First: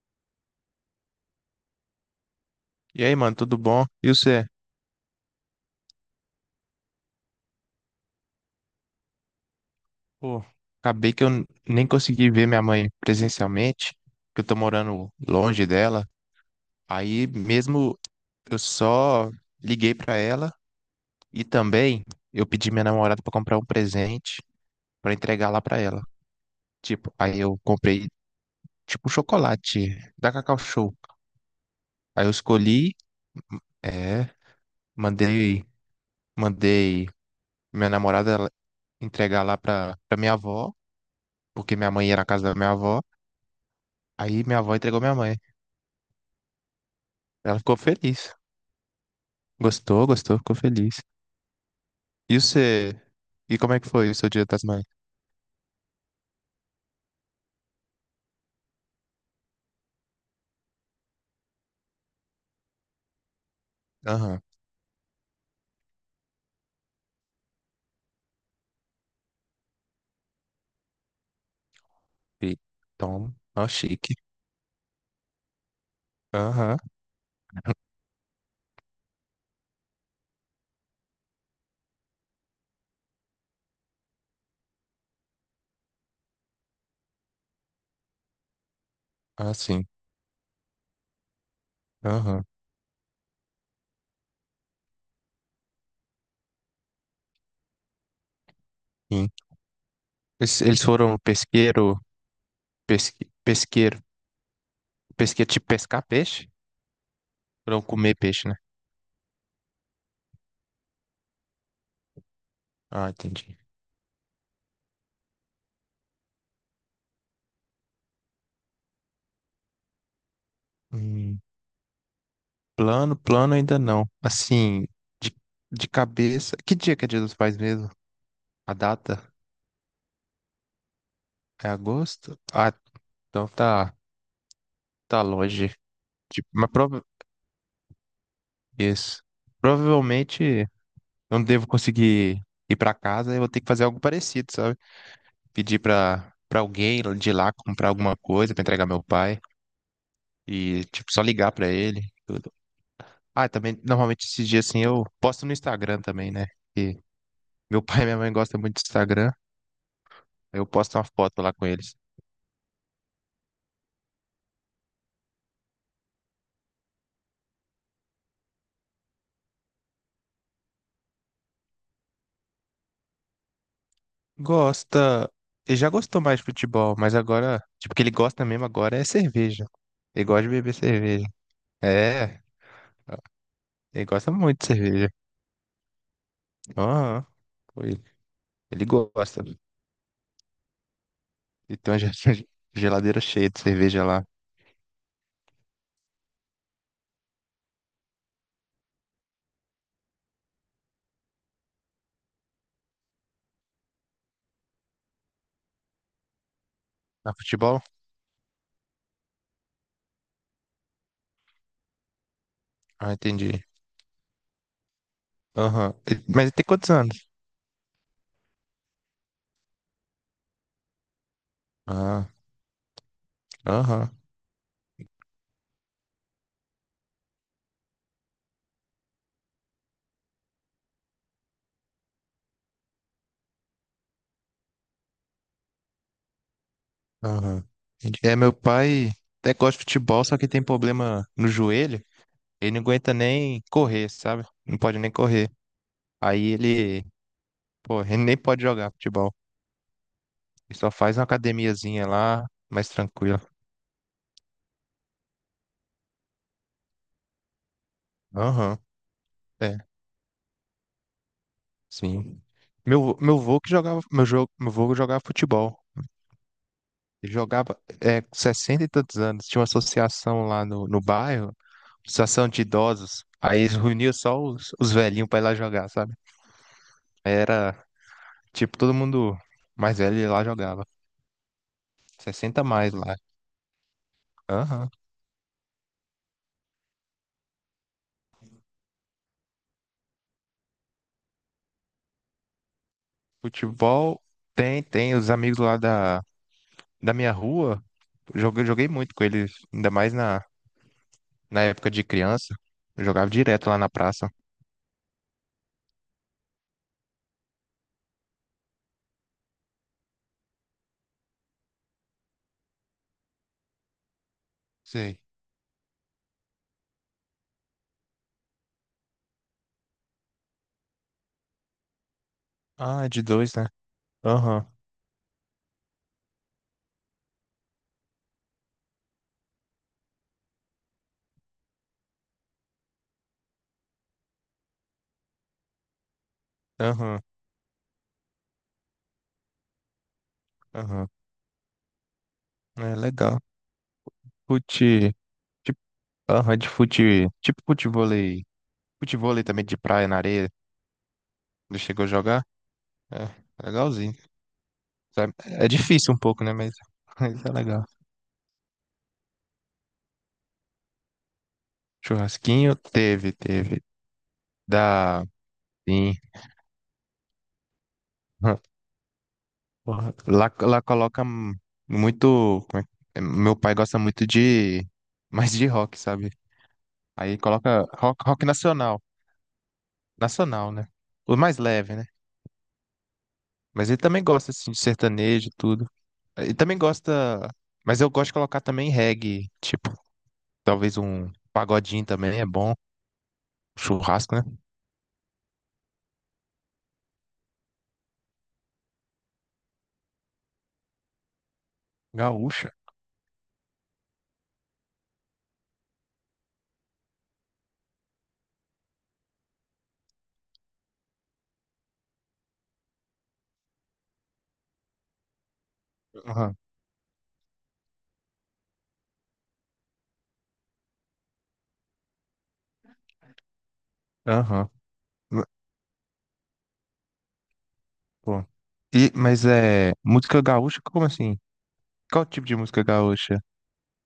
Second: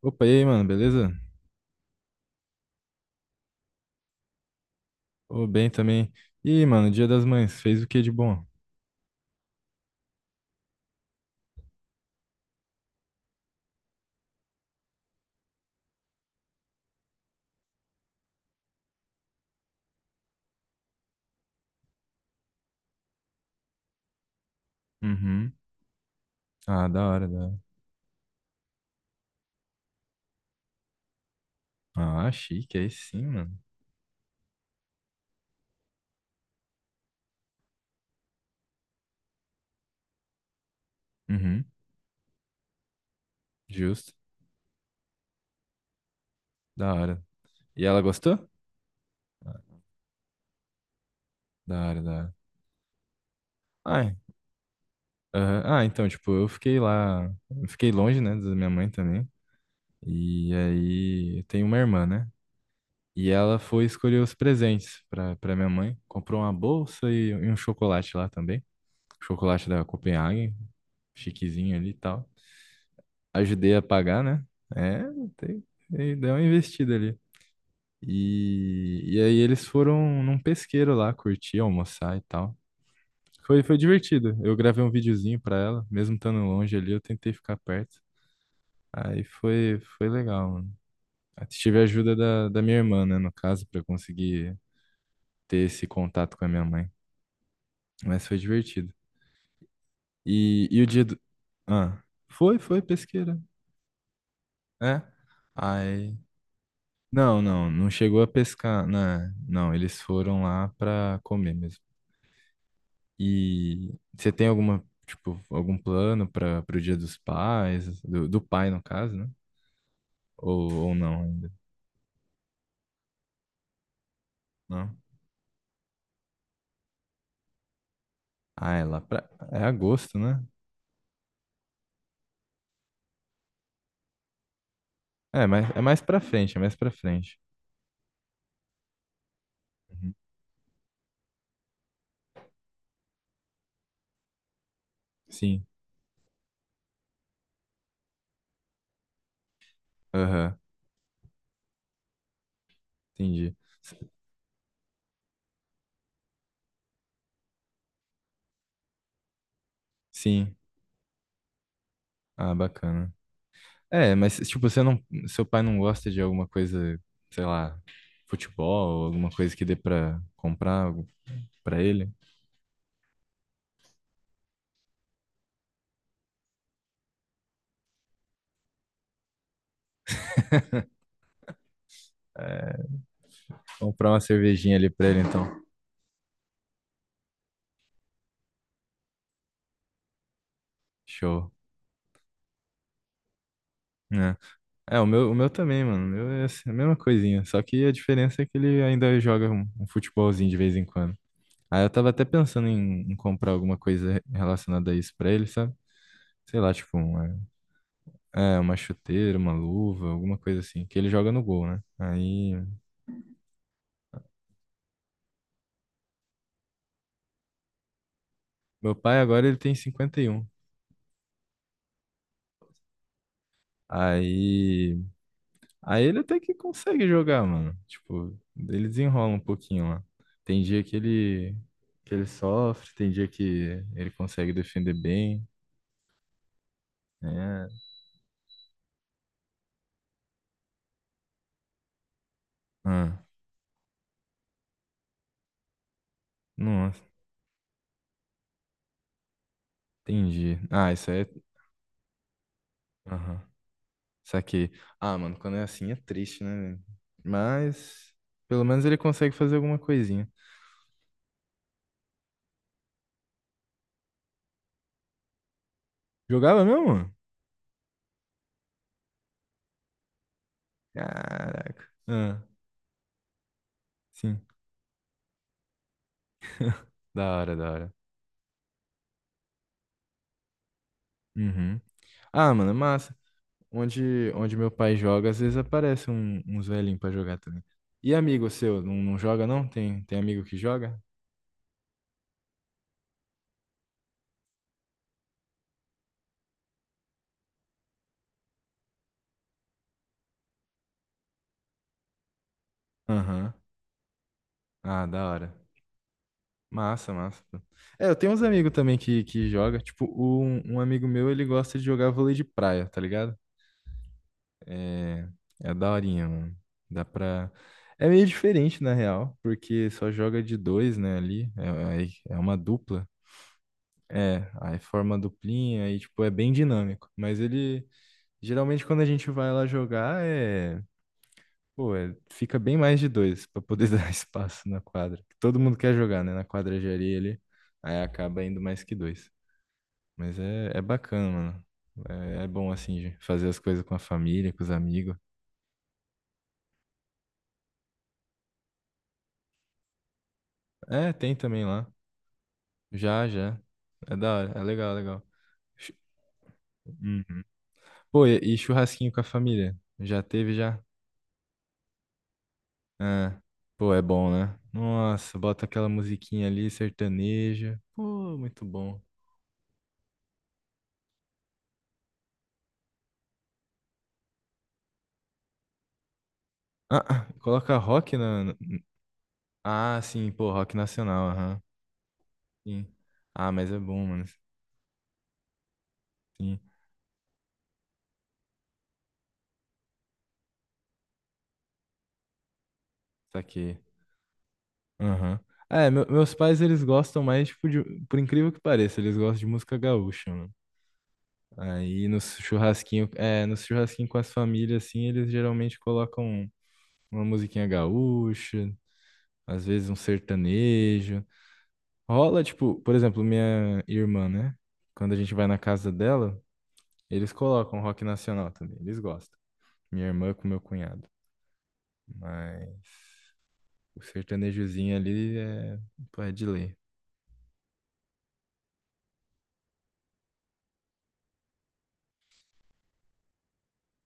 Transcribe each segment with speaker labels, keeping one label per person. Speaker 1: Opa, e aí, mano, beleza?
Speaker 2: E aí, mano, tudo bom? E você?
Speaker 1: Ô, bem também. E mano, Dia das Mães, fez o que de bom?
Speaker 2: Pô, acabei que eu nem consegui ver minha mãe presencialmente, que eu tô morando longe dela. Aí mesmo eu só liguei pra ela e também eu pedi minha namorada pra comprar um presente pra entregar
Speaker 1: Uhum.
Speaker 2: lá pra ela.
Speaker 1: Ah, da
Speaker 2: Tipo,
Speaker 1: hora, da
Speaker 2: aí eu
Speaker 1: hora.
Speaker 2: comprei tipo um chocolate da Cacau Show. Aí
Speaker 1: Ah,
Speaker 2: eu
Speaker 1: chique, aí
Speaker 2: escolhi,
Speaker 1: sim, mano.
Speaker 2: é, mandei, mandei minha namorada ela entregar lá pra minha avó,
Speaker 1: Uhum,
Speaker 2: porque minha mãe ia na casa da minha avó.
Speaker 1: justo.
Speaker 2: Aí minha avó entregou minha mãe.
Speaker 1: Da hora.
Speaker 2: Ela ficou
Speaker 1: E ela
Speaker 2: feliz.
Speaker 1: gostou? Ah,
Speaker 2: Gostou, gostou, ficou feliz.
Speaker 1: da hora, da hora.
Speaker 2: E você? E como é que foi o
Speaker 1: Ai,
Speaker 2: seu Dia das Mães?
Speaker 1: aham. Ah, então, tipo, eu fiquei lá, eu fiquei longe, né, da minha mãe também. E aí, eu tenho uma irmã, né? E ela foi escolher os
Speaker 2: Aham.
Speaker 1: presentes pra minha mãe. Comprou uma bolsa e um chocolate lá também. Chocolate da Copenhagen, chiquezinho ali e tal.
Speaker 2: E Tom, ó,
Speaker 1: Ajudei a
Speaker 2: chique.
Speaker 1: pagar, né? É, tem, deu uma
Speaker 2: Aham.
Speaker 1: investida ali. E aí eles foram num pesqueiro lá, curtir, almoçar e tal. Foi divertido. Eu gravei um videozinho pra ela, mesmo estando longe ali, eu tentei ficar perto. Aí
Speaker 2: Ah,
Speaker 1: foi,
Speaker 2: sim.
Speaker 1: foi legal, mano. Aí tive a ajuda
Speaker 2: Aham.
Speaker 1: da minha irmã, né, no caso, pra conseguir ter esse contato com a minha mãe. Mas foi divertido.
Speaker 2: Sim. Eles,
Speaker 1: E
Speaker 2: eles
Speaker 1: o dia
Speaker 2: foram
Speaker 1: do...
Speaker 2: pesqueiro,
Speaker 1: Ah, foi
Speaker 2: pesque,
Speaker 1: pesqueira.
Speaker 2: pesqueiro,
Speaker 1: É.
Speaker 2: pesqueiro, tipo pescar
Speaker 1: Aí...
Speaker 2: peixe?
Speaker 1: Não,
Speaker 2: Foram
Speaker 1: não
Speaker 2: comer
Speaker 1: chegou a
Speaker 2: peixe, né?
Speaker 1: pescar, né? Não, eles foram lá pra comer mesmo.
Speaker 2: Ah, entendi.
Speaker 1: E você tem alguma, tipo, algum plano para pro Dia dos Pais, do pai no caso, né? Ou não,
Speaker 2: Hum,
Speaker 1: ainda,
Speaker 2: Plano, plano ainda não. Assim,
Speaker 1: não?
Speaker 2: de, de cabeça. Que dia que é Dia dos Pais mesmo? A
Speaker 1: Ah, é lá
Speaker 2: data?
Speaker 1: pra, é agosto, né?
Speaker 2: É agosto? Ah, então tá, tá
Speaker 1: É, mas
Speaker 2: longe.
Speaker 1: é mais pra
Speaker 2: Tipo,
Speaker 1: frente, é
Speaker 2: mas
Speaker 1: mais pra frente.
Speaker 2: isso.
Speaker 1: Uhum.
Speaker 2: Provavelmente eu não devo conseguir ir para casa, eu vou ter que fazer algo parecido, sabe?
Speaker 1: Sim,
Speaker 2: Pedir para alguém de lá comprar alguma coisa para entregar meu pai
Speaker 1: aham,
Speaker 2: e tipo só ligar para ele. Tudo. Ah,
Speaker 1: entendi.
Speaker 2: também
Speaker 1: S-
Speaker 2: normalmente esses dias assim eu posto no Instagram também, né? E meu pai e minha mãe gostam muito do Instagram,
Speaker 1: Sim,
Speaker 2: aí eu posto uma foto lá com eles.
Speaker 1: ah, bacana. É, mas tipo, você não, seu pai não gosta de alguma coisa, sei lá, futebol, alguma coisa que dê pra comprar algo pra ele?
Speaker 2: Gosta, ele já gostou mais de futebol, mas agora, tipo, o que ele gosta mesmo agora é cerveja. Ele gosta de beber cerveja. É,
Speaker 1: É,
Speaker 2: ele
Speaker 1: comprar uma
Speaker 2: gosta muito de
Speaker 1: cervejinha ali pra
Speaker 2: cerveja.
Speaker 1: ele, então.
Speaker 2: Aham, foi. Ele gosta.
Speaker 1: Show.
Speaker 2: E tem uma geladeira cheia de cerveja lá.
Speaker 1: Né? É, o meu também, mano. O meu é assim, a mesma coisinha. Só que a diferença é que ele ainda joga um futebolzinho de vez em quando. Aí eu tava até pensando em comprar alguma coisa relacionada a isso pra ele, sabe? Sei lá, tipo,
Speaker 2: Na futebol?
Speaker 1: é, uma chuteira, uma luva, alguma coisa assim. Que ele joga no gol, né? Aí.
Speaker 2: Ah, entendi. Aham. Mas ele tem quantos anos?
Speaker 1: Meu pai agora ele tem 51.
Speaker 2: Ah, aham,
Speaker 1: Aí. Aí ele até que consegue jogar, mano. Tipo, ele desenrola um pouquinho lá. Tem dia que ele sofre, tem dia que ele consegue defender bem.
Speaker 2: aham.
Speaker 1: É,
Speaker 2: Entendi. É, meu pai até gosta de futebol, só que tem problema no joelho. Ele não aguenta
Speaker 1: ah,
Speaker 2: nem correr, sabe? Não pode nem correr. Aí
Speaker 1: nossa,
Speaker 2: ele, pô, ele nem pode jogar futebol.
Speaker 1: entendi.
Speaker 2: E só
Speaker 1: Ah, isso
Speaker 2: faz
Speaker 1: aí
Speaker 2: uma
Speaker 1: é.
Speaker 2: academiazinha lá, mais
Speaker 1: Aham,
Speaker 2: tranquila.
Speaker 1: saquei. Ah, mano, quando é assim é triste, né, velho? Mas pelo
Speaker 2: Aham,
Speaker 1: menos ele consegue fazer
Speaker 2: é,
Speaker 1: alguma coisinha.
Speaker 2: sim. Meu vô que jogava, meu vô jogava futebol.
Speaker 1: Jogava mesmo?
Speaker 2: Ele jogava com 60 e tantos anos. Tinha uma associação lá no bairro,
Speaker 1: Caraca. Ah,
Speaker 2: associação de idosos. Aí eles reuniam
Speaker 1: sim,
Speaker 2: só os velhinhos pra ir lá jogar, sabe? Aí
Speaker 1: da hora, da
Speaker 2: era,
Speaker 1: hora.
Speaker 2: tipo, todo mundo mais velho ia lá jogava.
Speaker 1: Uhum. Ah,
Speaker 2: Sessenta a
Speaker 1: mano, é
Speaker 2: mais
Speaker 1: massa.
Speaker 2: lá.
Speaker 1: Onde meu
Speaker 2: Aham.
Speaker 1: pai joga, às vezes aparece um, uns velhinhos pra jogar também. E amigo seu, não, não joga não? Tem, tem amigo que joga?
Speaker 2: Futebol tem, tem. Os amigos lá da minha rua, joguei muito com eles, ainda mais na época de criança, eu jogava
Speaker 1: Aham.
Speaker 2: direto lá na praça.
Speaker 1: Ah, da hora. Massa, massa, pô. É, eu tenho uns amigos também que joga. Tipo, um amigo meu, ele gosta de jogar vôlei de praia, tá ligado?
Speaker 2: Sei.
Speaker 1: É, é daorinha, mano. Dá pra... É meio diferente, na real, porque só joga de dois, né, ali. É, é uma
Speaker 2: Ah,
Speaker 1: dupla.
Speaker 2: é de dois, né?
Speaker 1: É,
Speaker 2: Aham,
Speaker 1: aí forma a duplinha, aí, tipo, é bem dinâmico. Mas ele... Geralmente quando a gente vai lá jogar pô, fica bem mais de dois pra poder dar espaço na quadra. Todo mundo quer jogar, né? Na quadra de areia
Speaker 2: aham,
Speaker 1: ali, aí acaba indo mais que dois. Mas é
Speaker 2: aham.
Speaker 1: bacana, mano. É bom
Speaker 2: É
Speaker 1: assim de
Speaker 2: legal.
Speaker 1: fazer as coisas com a família, com os
Speaker 2: Fute.
Speaker 1: amigos.
Speaker 2: Tipo, aham, de fute. Tipo futevôlei. Futevôlei também de praia, na areia.
Speaker 1: É, tem também
Speaker 2: Não
Speaker 1: lá.
Speaker 2: chegou a jogar? É,
Speaker 1: Já, já.
Speaker 2: é legalzinho.
Speaker 1: É da hora, é legal, legal.
Speaker 2: Sabe? É
Speaker 1: Chu-
Speaker 2: difícil um pouco, né?
Speaker 1: Uhum.
Speaker 2: Mas é legal.
Speaker 1: Pô, e churrasquinho com a família? Já teve já?
Speaker 2: Churrasquinho teve,
Speaker 1: Ah,
Speaker 2: teve.
Speaker 1: pô, é bom, né?
Speaker 2: Da.
Speaker 1: Nossa, bota aquela
Speaker 2: Sim.
Speaker 1: musiquinha ali, sertaneja. Pô, muito bom.
Speaker 2: Porra, Lá coloca muito. Meu pai gosta muito de. Mais de rock, sabe?
Speaker 1: Ah,
Speaker 2: Aí
Speaker 1: coloca
Speaker 2: coloca
Speaker 1: rock
Speaker 2: rock,
Speaker 1: na.
Speaker 2: rock nacional.
Speaker 1: Ah, sim, pô,
Speaker 2: Nacional,
Speaker 1: rock
Speaker 2: né?
Speaker 1: nacional,
Speaker 2: O mais
Speaker 1: aham.
Speaker 2: leve, né?
Speaker 1: Sim. Ah, mas é
Speaker 2: Mas ele
Speaker 1: bom,
Speaker 2: também
Speaker 1: mano.
Speaker 2: gosta, assim, de sertanejo e tudo. Ele
Speaker 1: Sim,
Speaker 2: também gosta. Mas eu gosto de colocar também reggae. Tipo, talvez um pagodinho também é bom.
Speaker 1: saquei.
Speaker 2: Churrasco, né?
Speaker 1: Aham. É, meus pais, eles gostam mais, tipo, de. Por incrível que pareça, eles gostam de música gaúcha, mano. Aí no
Speaker 2: Gaúcha.
Speaker 1: churrasquinho, é, no churrasquinho com as famílias, assim, eles geralmente colocam uma musiquinha gaúcha, às vezes um sertanejo. Rola, tipo, por exemplo, minha irmã, né? Quando a gente vai na casa dela,
Speaker 2: Aham.
Speaker 1: eles colocam rock nacional também, eles gostam. Minha irmã com meu cunhado. Mas o
Speaker 2: Aham.
Speaker 1: sertanejozinho ali
Speaker 2: Ma-
Speaker 1: é, pô, é de lei.
Speaker 2: Pô. E, mas é. Música gaúcha? Como assim? Qual tipo de música gaúcha?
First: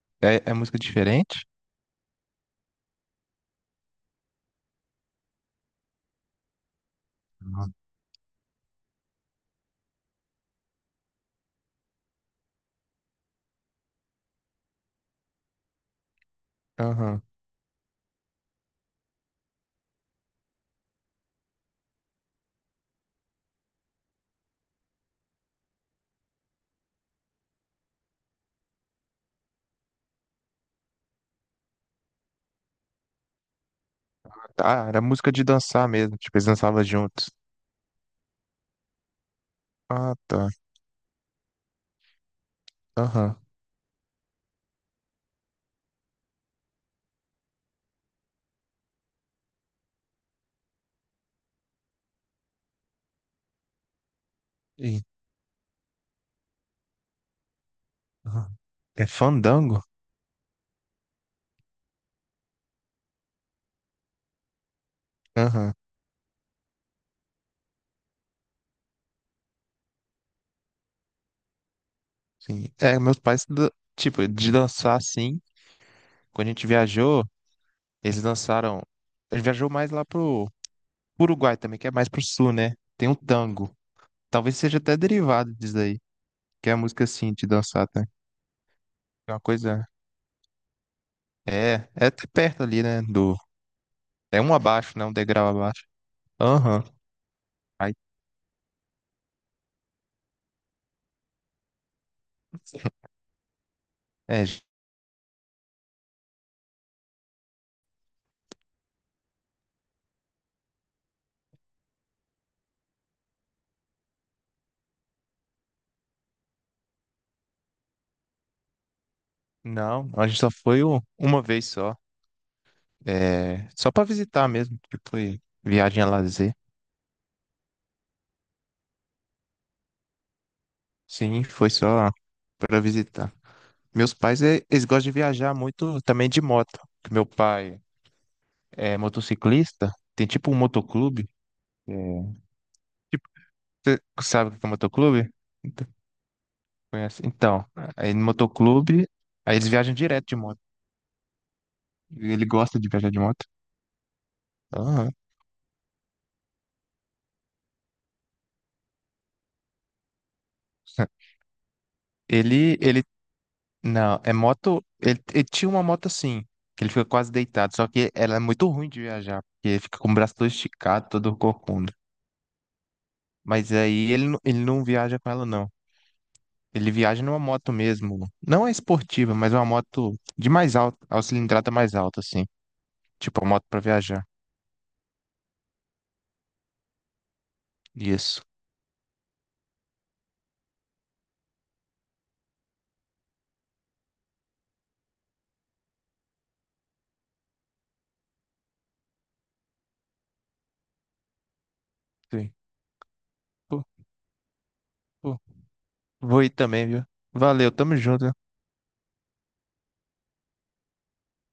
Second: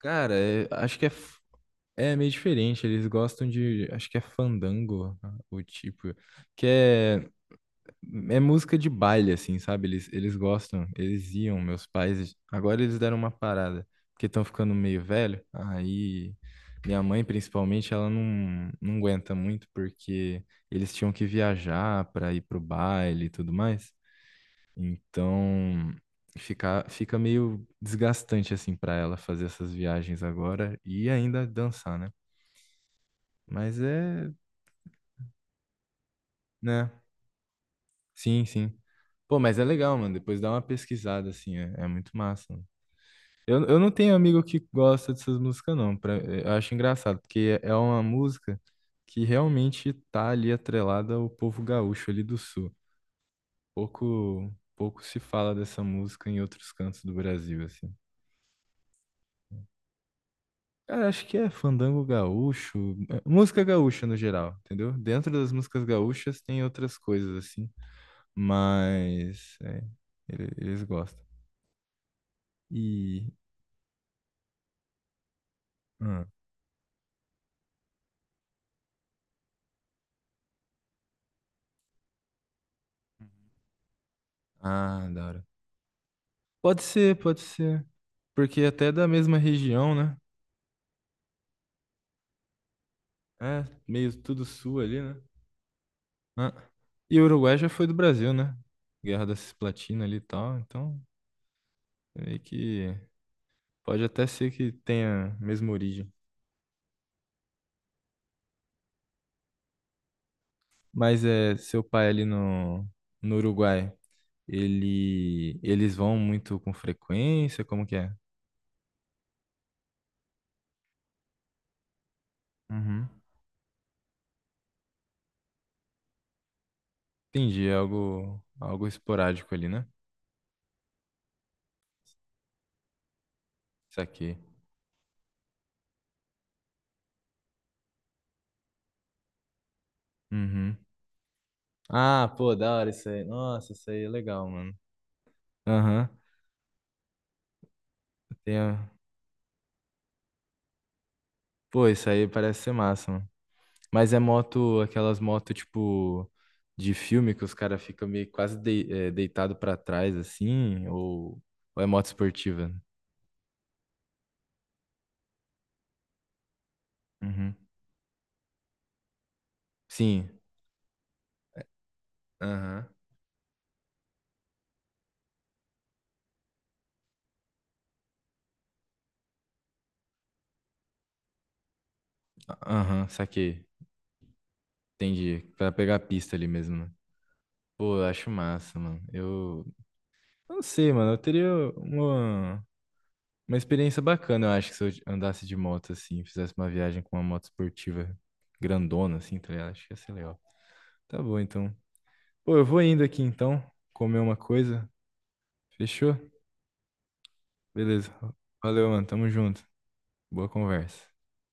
Speaker 1: Cara,
Speaker 2: É música
Speaker 1: acho que é,
Speaker 2: diferente?
Speaker 1: é meio diferente. Eles gostam de. Acho que é fandango, ah, o tipo. Que é,
Speaker 2: Uhum.
Speaker 1: é música de baile, assim, sabe? Eles gostam. Eles iam, meus pais. Agora eles deram uma parada. Porque estão ficando meio velho. Aí. Minha
Speaker 2: Aham.
Speaker 1: mãe, principalmente, ela não, não aguenta muito porque eles tinham que viajar para ir pro baile e tudo mais. Então, fica meio desgastante assim para ela fazer essas viagens agora e ainda dançar, né? Mas é,
Speaker 2: Ah, era música de dançar mesmo. Tipo, eles dançavam
Speaker 1: né?
Speaker 2: juntos.
Speaker 1: Sim, sim. Pô, mas é legal, mano.
Speaker 2: Ah,
Speaker 1: Depois
Speaker 2: tá.
Speaker 1: dá uma pesquisada assim, é, é muito massa, mano.
Speaker 2: Aham.
Speaker 1: Eu não tenho amigo que gosta dessas músicas, não. Pra, eu acho engraçado, porque é uma música que realmente tá ali atrelada ao povo gaúcho ali do sul. Pouco
Speaker 2: Ih,
Speaker 1: se fala dessa música em outros cantos do Brasil, assim.
Speaker 2: aham. É fandango?
Speaker 1: Cara, acho que é fandango gaúcho, é, música gaúcha no geral, entendeu? Dentro das
Speaker 2: Aham.
Speaker 1: músicas gaúchas tem outras coisas assim, mas é, eles gostam.
Speaker 2: Sim. É, meus
Speaker 1: E
Speaker 2: pais, tipo, de dançar assim.
Speaker 1: hum,
Speaker 2: Quando a gente viajou, eles dançaram. A gente viajou mais lá pro Uruguai também, que é mais pro sul, né? Tem um tango. Talvez seja até
Speaker 1: ah, da hora.
Speaker 2: derivado disso aí. Que é a música assim,
Speaker 1: Pode
Speaker 2: de dançar,
Speaker 1: ser,
Speaker 2: tá?
Speaker 1: porque até é da
Speaker 2: É
Speaker 1: mesma
Speaker 2: uma coisa.
Speaker 1: região, né?
Speaker 2: É até perto ali, né? Do.
Speaker 1: É, meio
Speaker 2: É
Speaker 1: tudo
Speaker 2: um
Speaker 1: sul
Speaker 2: abaixo,
Speaker 1: ali,
Speaker 2: né? Um
Speaker 1: né?
Speaker 2: degrau abaixo.
Speaker 1: Ah,
Speaker 2: Aham.
Speaker 1: e o Uruguai já foi
Speaker 2: Aí.
Speaker 1: do Brasil, né? Guerra da Cisplatina ali e tal, então meio que pode até
Speaker 2: É,
Speaker 1: ser que tenha a mesma origem. Mas é seu pai ali no Uruguai, ele eles vão muito com frequência? Como que é?
Speaker 2: não, a gente só foi uma vez só.
Speaker 1: Uhum.
Speaker 2: É, só pra visitar mesmo, que foi viagem a lazer.
Speaker 1: Entendi, é algo algo esporádico ali, né?
Speaker 2: Sim, foi só pra visitar.
Speaker 1: Isso
Speaker 2: Meus
Speaker 1: aqui.
Speaker 2: pais, eles gostam de viajar muito também de moto. Que meu pai é motociclista, tem tipo um
Speaker 1: Uhum.
Speaker 2: motoclube.
Speaker 1: Ah,
Speaker 2: É.
Speaker 1: pô, da hora isso aí.
Speaker 2: Tipo,
Speaker 1: Nossa, isso
Speaker 2: você
Speaker 1: aí é legal,
Speaker 2: sabe o que é
Speaker 1: mano.
Speaker 2: motoclube? Então,
Speaker 1: Aham.
Speaker 2: conhece? Então, aí no
Speaker 1: Tem a-
Speaker 2: motoclube, aí eles viajam direto de moto.
Speaker 1: Pô, isso aí
Speaker 2: Ele
Speaker 1: parece ser
Speaker 2: gosta de viajar
Speaker 1: massa,
Speaker 2: de
Speaker 1: mano.
Speaker 2: moto.
Speaker 1: Mas é moto,
Speaker 2: Aham.
Speaker 1: aquelas motos tipo de filme que os caras ficam meio quase dei, deitado para trás assim, ou é moto esportiva?
Speaker 2: Ele não, é moto. Ele tinha uma moto assim, que ele fica quase
Speaker 1: Uhum.
Speaker 2: deitado, só que ela é muito ruim de viajar, porque ele fica com o
Speaker 1: Sim.
Speaker 2: braço todo esticado, todo corcunda.
Speaker 1: Aham.
Speaker 2: Mas aí ele não viaja com ela, não. Ele viaja numa moto mesmo. Não é esportiva, mas uma moto de mais alta, a cilindrada mais alta, assim.
Speaker 1: Aham,
Speaker 2: Tipo, uma
Speaker 1: saquei.
Speaker 2: moto pra viajar.
Speaker 1: Entendi. Pra pegar a pista ali mesmo, né? Pô, eu acho
Speaker 2: Isso.
Speaker 1: massa, mano. Eu não sei, mano. Eu teria uma, uma experiência bacana, eu acho, que se eu andasse de moto assim, fizesse uma viagem com uma moto esportiva grandona, assim, tá ligado? Acho que ia ser legal. Tá bom, então.
Speaker 2: Sim.
Speaker 1: Pô, eu vou indo aqui então,
Speaker 2: Pô,
Speaker 1: comer uma coisa.
Speaker 2: pô.
Speaker 1: Fechou?
Speaker 2: Vou ir também, viu? Valeu, tamo
Speaker 1: Beleza.
Speaker 2: junto.
Speaker 1: Valeu, mano. Tamo junto. Boa conversa.